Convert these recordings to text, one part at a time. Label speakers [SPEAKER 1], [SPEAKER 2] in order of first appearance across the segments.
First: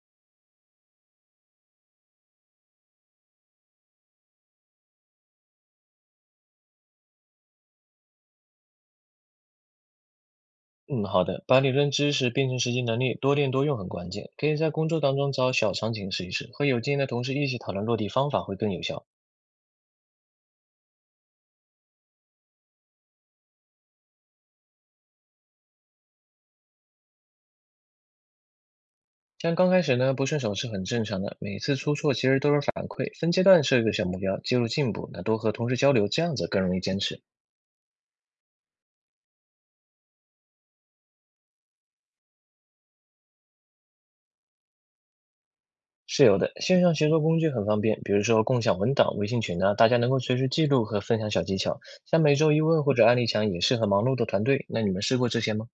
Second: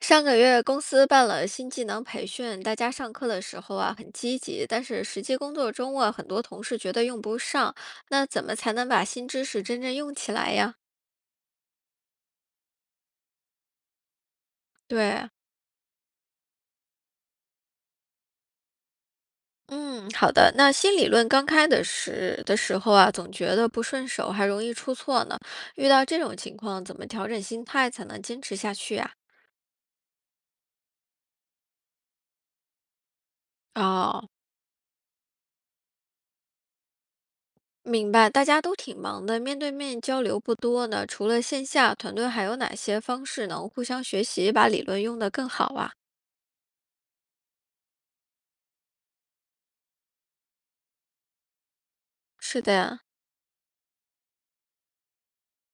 [SPEAKER 1] 上个月公司办了新技能培训，大家上课的时候啊很积极，但是实际工作中啊，很多同事觉得用不上。那怎么才能把新知识真正用起来呀？
[SPEAKER 2] 嗯，好的，把理论知识变成实际能力，多练多用很关键。可以在工作当
[SPEAKER 1] 对，
[SPEAKER 2] 中找小场景试一试，和有经验的同事一起讨论落地方法会更有效。
[SPEAKER 1] 嗯，好的。那新理论刚开的时候啊，总觉得不顺手，还容易出错呢。遇到这种情况，怎么调整心态才能坚持下去呀？
[SPEAKER 2] 像刚开始呢，不顺手是很正常的，每次出错其实都是反馈。分阶段设一个小目
[SPEAKER 1] 哦，
[SPEAKER 2] 标，记录进步，那多和同事交流，这样子更容易坚持。
[SPEAKER 1] 明白，大家都挺忙的，面对面交流不多呢。除了线下，团队还有哪些方式能互相学习，把理论用得更好啊？
[SPEAKER 2] 是有的，线上协作工具很方便，比如说共享文档、微信群啊，大家能够随时记录和分享小技巧。像每周
[SPEAKER 1] 是
[SPEAKER 2] 一
[SPEAKER 1] 的
[SPEAKER 2] 问或
[SPEAKER 1] 呀，
[SPEAKER 2] 者案例墙也适合忙碌的团队。那你们试过这些吗？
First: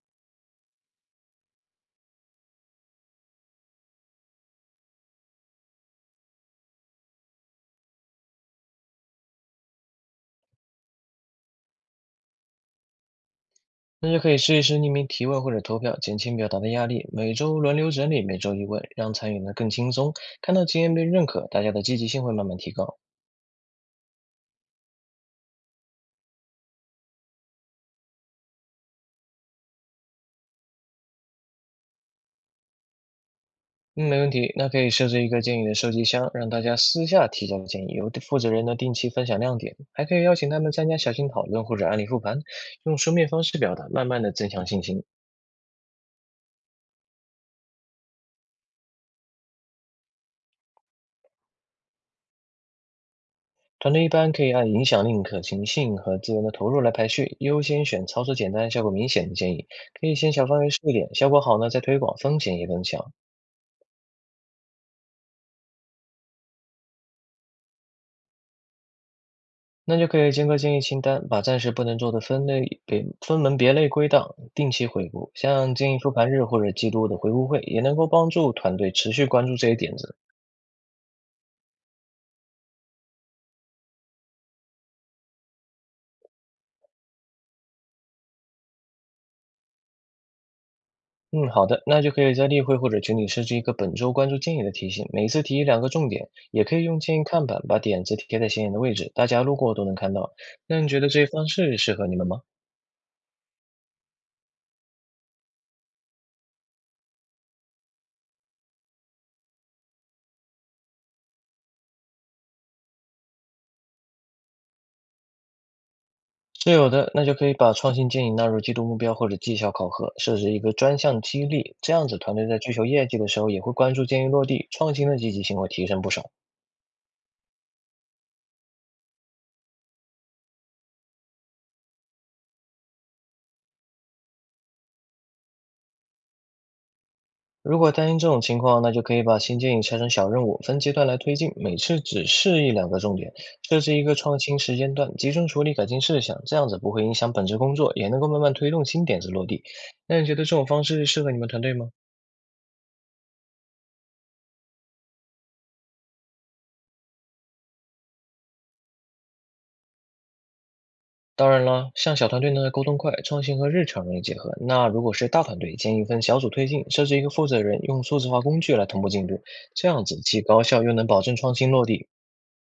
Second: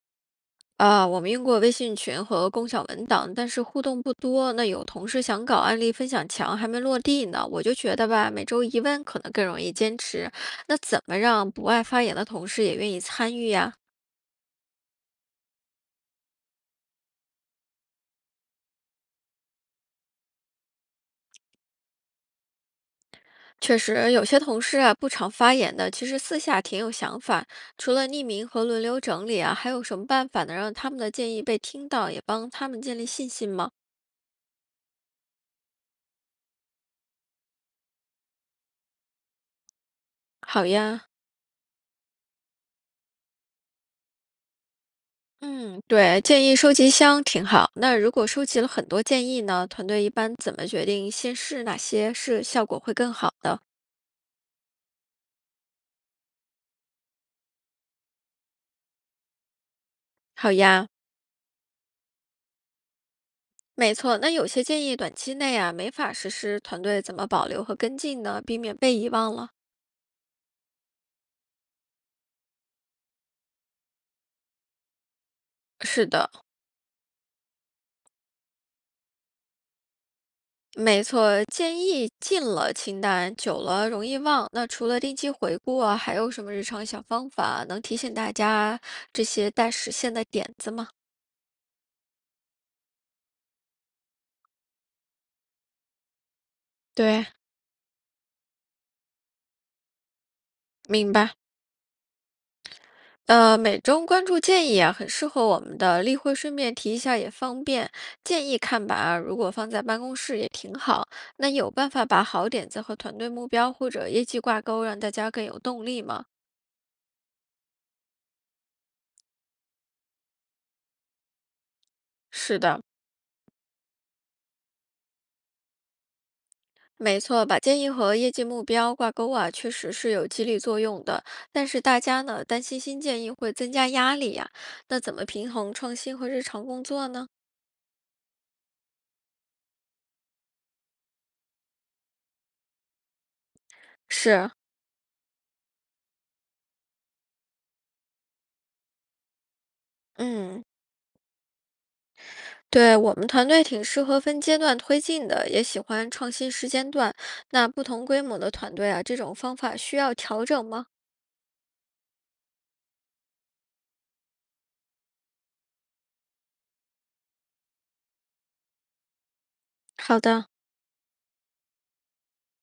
[SPEAKER 1] 啊，我们用过微信群和共享文档，但是互动不多。那有同事想搞案例分享墙，还没落地呢。我就觉得吧，每周一问可能更容易坚持。那怎么让不爱发言的同事也愿意参与呀？
[SPEAKER 2] 那就可以试一试匿名提问或者投票，减轻表达的压力。每周轮流整理，每周一问，让参与呢更轻松。看到经验被认可，大家的积极性会慢慢提高。
[SPEAKER 1] 确实，有些同事啊不常发言的，其实私下挺有想法。除了匿名和轮流整理啊，还有什么办法能让他们的建议被听到，也帮他们建立信心吗？
[SPEAKER 2] 嗯，没问题。那可以设置一个建议的收集箱，让大家私下提交建议，由负责人呢定期分享亮点，还可以邀请他
[SPEAKER 1] 好
[SPEAKER 2] 们参加
[SPEAKER 1] 呀，
[SPEAKER 2] 小型讨论或者案例复盘，用书面方式表达，慢慢的增强信心。
[SPEAKER 1] 嗯，对，建议收集箱挺好。那如果收集了很多建议呢，团队一般怎么决定先试哪些是效果会更好的？
[SPEAKER 2] 团队一般可以按影响力、可行性和资源的投入来排序，优先选操作简单、效果明显的建议。可以先小
[SPEAKER 1] 好
[SPEAKER 2] 范围试
[SPEAKER 1] 呀，
[SPEAKER 2] 一点，效果好呢再推广，风险也更强。
[SPEAKER 1] 没错。那有些建议短期内啊没法实施，团队怎么保留和跟进呢？避免被遗忘了。
[SPEAKER 2] 那就可以结合建议清单，把暂时不能做的分类别，分门别类归档，定期回顾。像建议
[SPEAKER 1] 是
[SPEAKER 2] 复
[SPEAKER 1] 的，
[SPEAKER 2] 盘日或者季度的回顾会，也能够帮助团队持续关注这些点子。
[SPEAKER 1] 没错，建议进了清单，久了容易忘。那除了定期回顾啊，还有什么日常小方法能提醒大家这些待实现的点子吗？
[SPEAKER 2] 嗯，好的，那就可以在例会或者群里设置一个本周关注建议的提醒，每次提一两个重点，也可以用建议
[SPEAKER 1] 对，
[SPEAKER 2] 看板把点子贴在显眼的位置，大家路过都能看到。那你觉得
[SPEAKER 1] 明
[SPEAKER 2] 这些
[SPEAKER 1] 白。
[SPEAKER 2] 方式适合你们吗？
[SPEAKER 1] 每周关注建议啊，很适合我们的例会，顺便提一下也方便。建议看板啊，如果放在办公室也挺好。那有办法把好点子和团队目标或者业绩挂钩，让大家更有动力吗？
[SPEAKER 2] 是有的，那就可以把创新建议纳入季度目标或者绩效考核，设置一个专项激励，这样子团队在
[SPEAKER 1] 是
[SPEAKER 2] 追
[SPEAKER 1] 的，
[SPEAKER 2] 求业绩的时候也会关注建议落地，创新的积极性会提升不少。
[SPEAKER 1] 没错，把建议和业绩目标挂钩啊，确实是有激励作用的。但是大家呢，担心新建议会增加压力呀、那怎么平衡创新和日常工作呢？
[SPEAKER 2] 如果担心这种情况，那就可以把新建议拆成小任务，分阶段来推进，每次只试一两个重点，设置一个创
[SPEAKER 1] 是，
[SPEAKER 2] 新时间段，集中处理改进事项，这样子不会影响本职工作，也能够慢慢推动新点子落地。那你觉得这
[SPEAKER 1] 嗯，
[SPEAKER 2] 种方式适合你们团队吗？
[SPEAKER 1] 对我们团队挺适合分阶段推进的，也喜欢创新时间段。那不同规模的团队啊，这种方法需要调整吗？
[SPEAKER 2] 当然了，像小团队呢，沟通快，创新和日常容易结合。那如果是大团队，建议分小组推进，设置一个负责人，用数字化工具来同步进度，这样子
[SPEAKER 1] 好
[SPEAKER 2] 既
[SPEAKER 1] 的。
[SPEAKER 2] 高效又能保证创新落地。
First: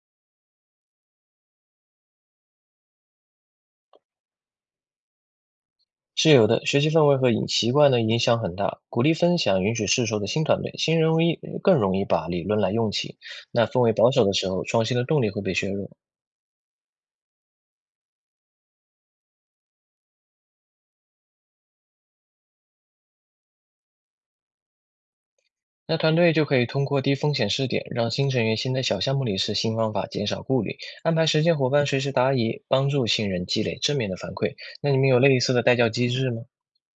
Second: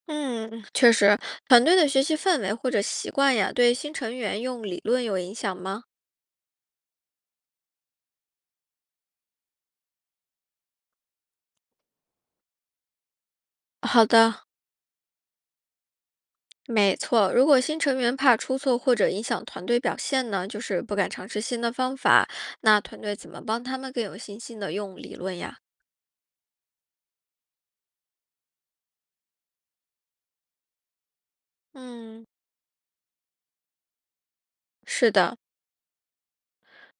[SPEAKER 1] 嗯，确实，团队的学习氛围或者习惯呀，对新成员用理论有影响吗？
[SPEAKER 2] 是有的，学习氛围和影习惯呢影响很大，鼓励分享，允许试错的新团队，新人容易更容易把理论来用起。那氛围
[SPEAKER 1] 好
[SPEAKER 2] 保守的
[SPEAKER 1] 的，
[SPEAKER 2] 时候，创新的动力会被削弱。
[SPEAKER 1] 没错，如果新成员怕出错或者影响团队表现呢，就是不敢尝试新的方法，那团队怎么帮他们更有信心的用理论呀？
[SPEAKER 2] 那团队就可以通过低风险试点，让新成员先在小项目里试新方法，减少顾虑，安排实践伙伴随时
[SPEAKER 1] 嗯，
[SPEAKER 2] 答疑，帮助新人积累正面的反馈。那你们
[SPEAKER 1] 是
[SPEAKER 2] 有
[SPEAKER 1] 的，
[SPEAKER 2] 类似的带教机制吗？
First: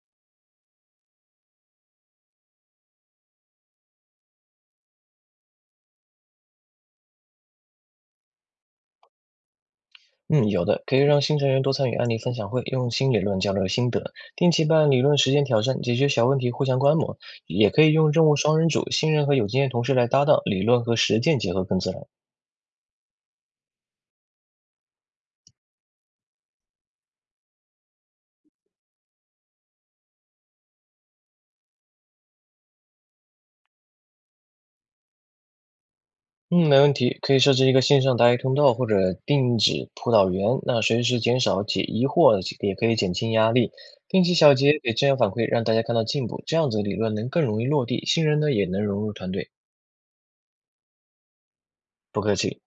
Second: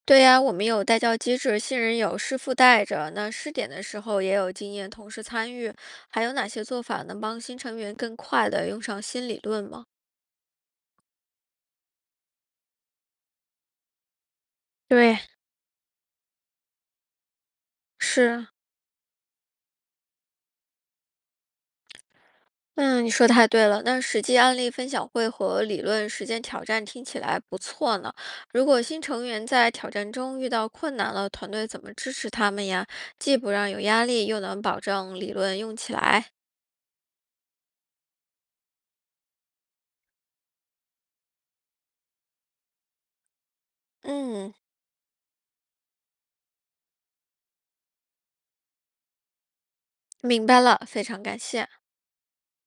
[SPEAKER 1] 对呀，我们有带教机制，新人有师傅带着，那试点的时候也有经验同事参与，还有哪些做法能帮新成员更快的用上新理论吗？
[SPEAKER 2] 嗯，有的，可以让新成员多参与案例分享会，用新理论交流心得，定期办理论
[SPEAKER 1] 对，
[SPEAKER 2] 实践挑战，解决小问题互相观摩，也可以用任务
[SPEAKER 1] 是，
[SPEAKER 2] 双人组，新人和有经验同事来搭档，理论和实践结合更自然。
[SPEAKER 1] 嗯，你说太对了。那实际案例分享会和理论实践挑战听起来不错呢。如果新成员在挑战中遇到困难了，团队怎么支持他们呀？既不让有压力，又能保证理论用起来。
[SPEAKER 2] 嗯，没问题，可以设置一个线上答疑通道或者定制辅导员，那随时减少解疑惑，也可以减轻压力。定期
[SPEAKER 1] 嗯，
[SPEAKER 2] 小结给正向反馈，让大家看到进步，这样子理论能更容易落地，新人呢也能融入团队。
[SPEAKER 1] 明白了，非常感谢。
[SPEAKER 2] 不客气。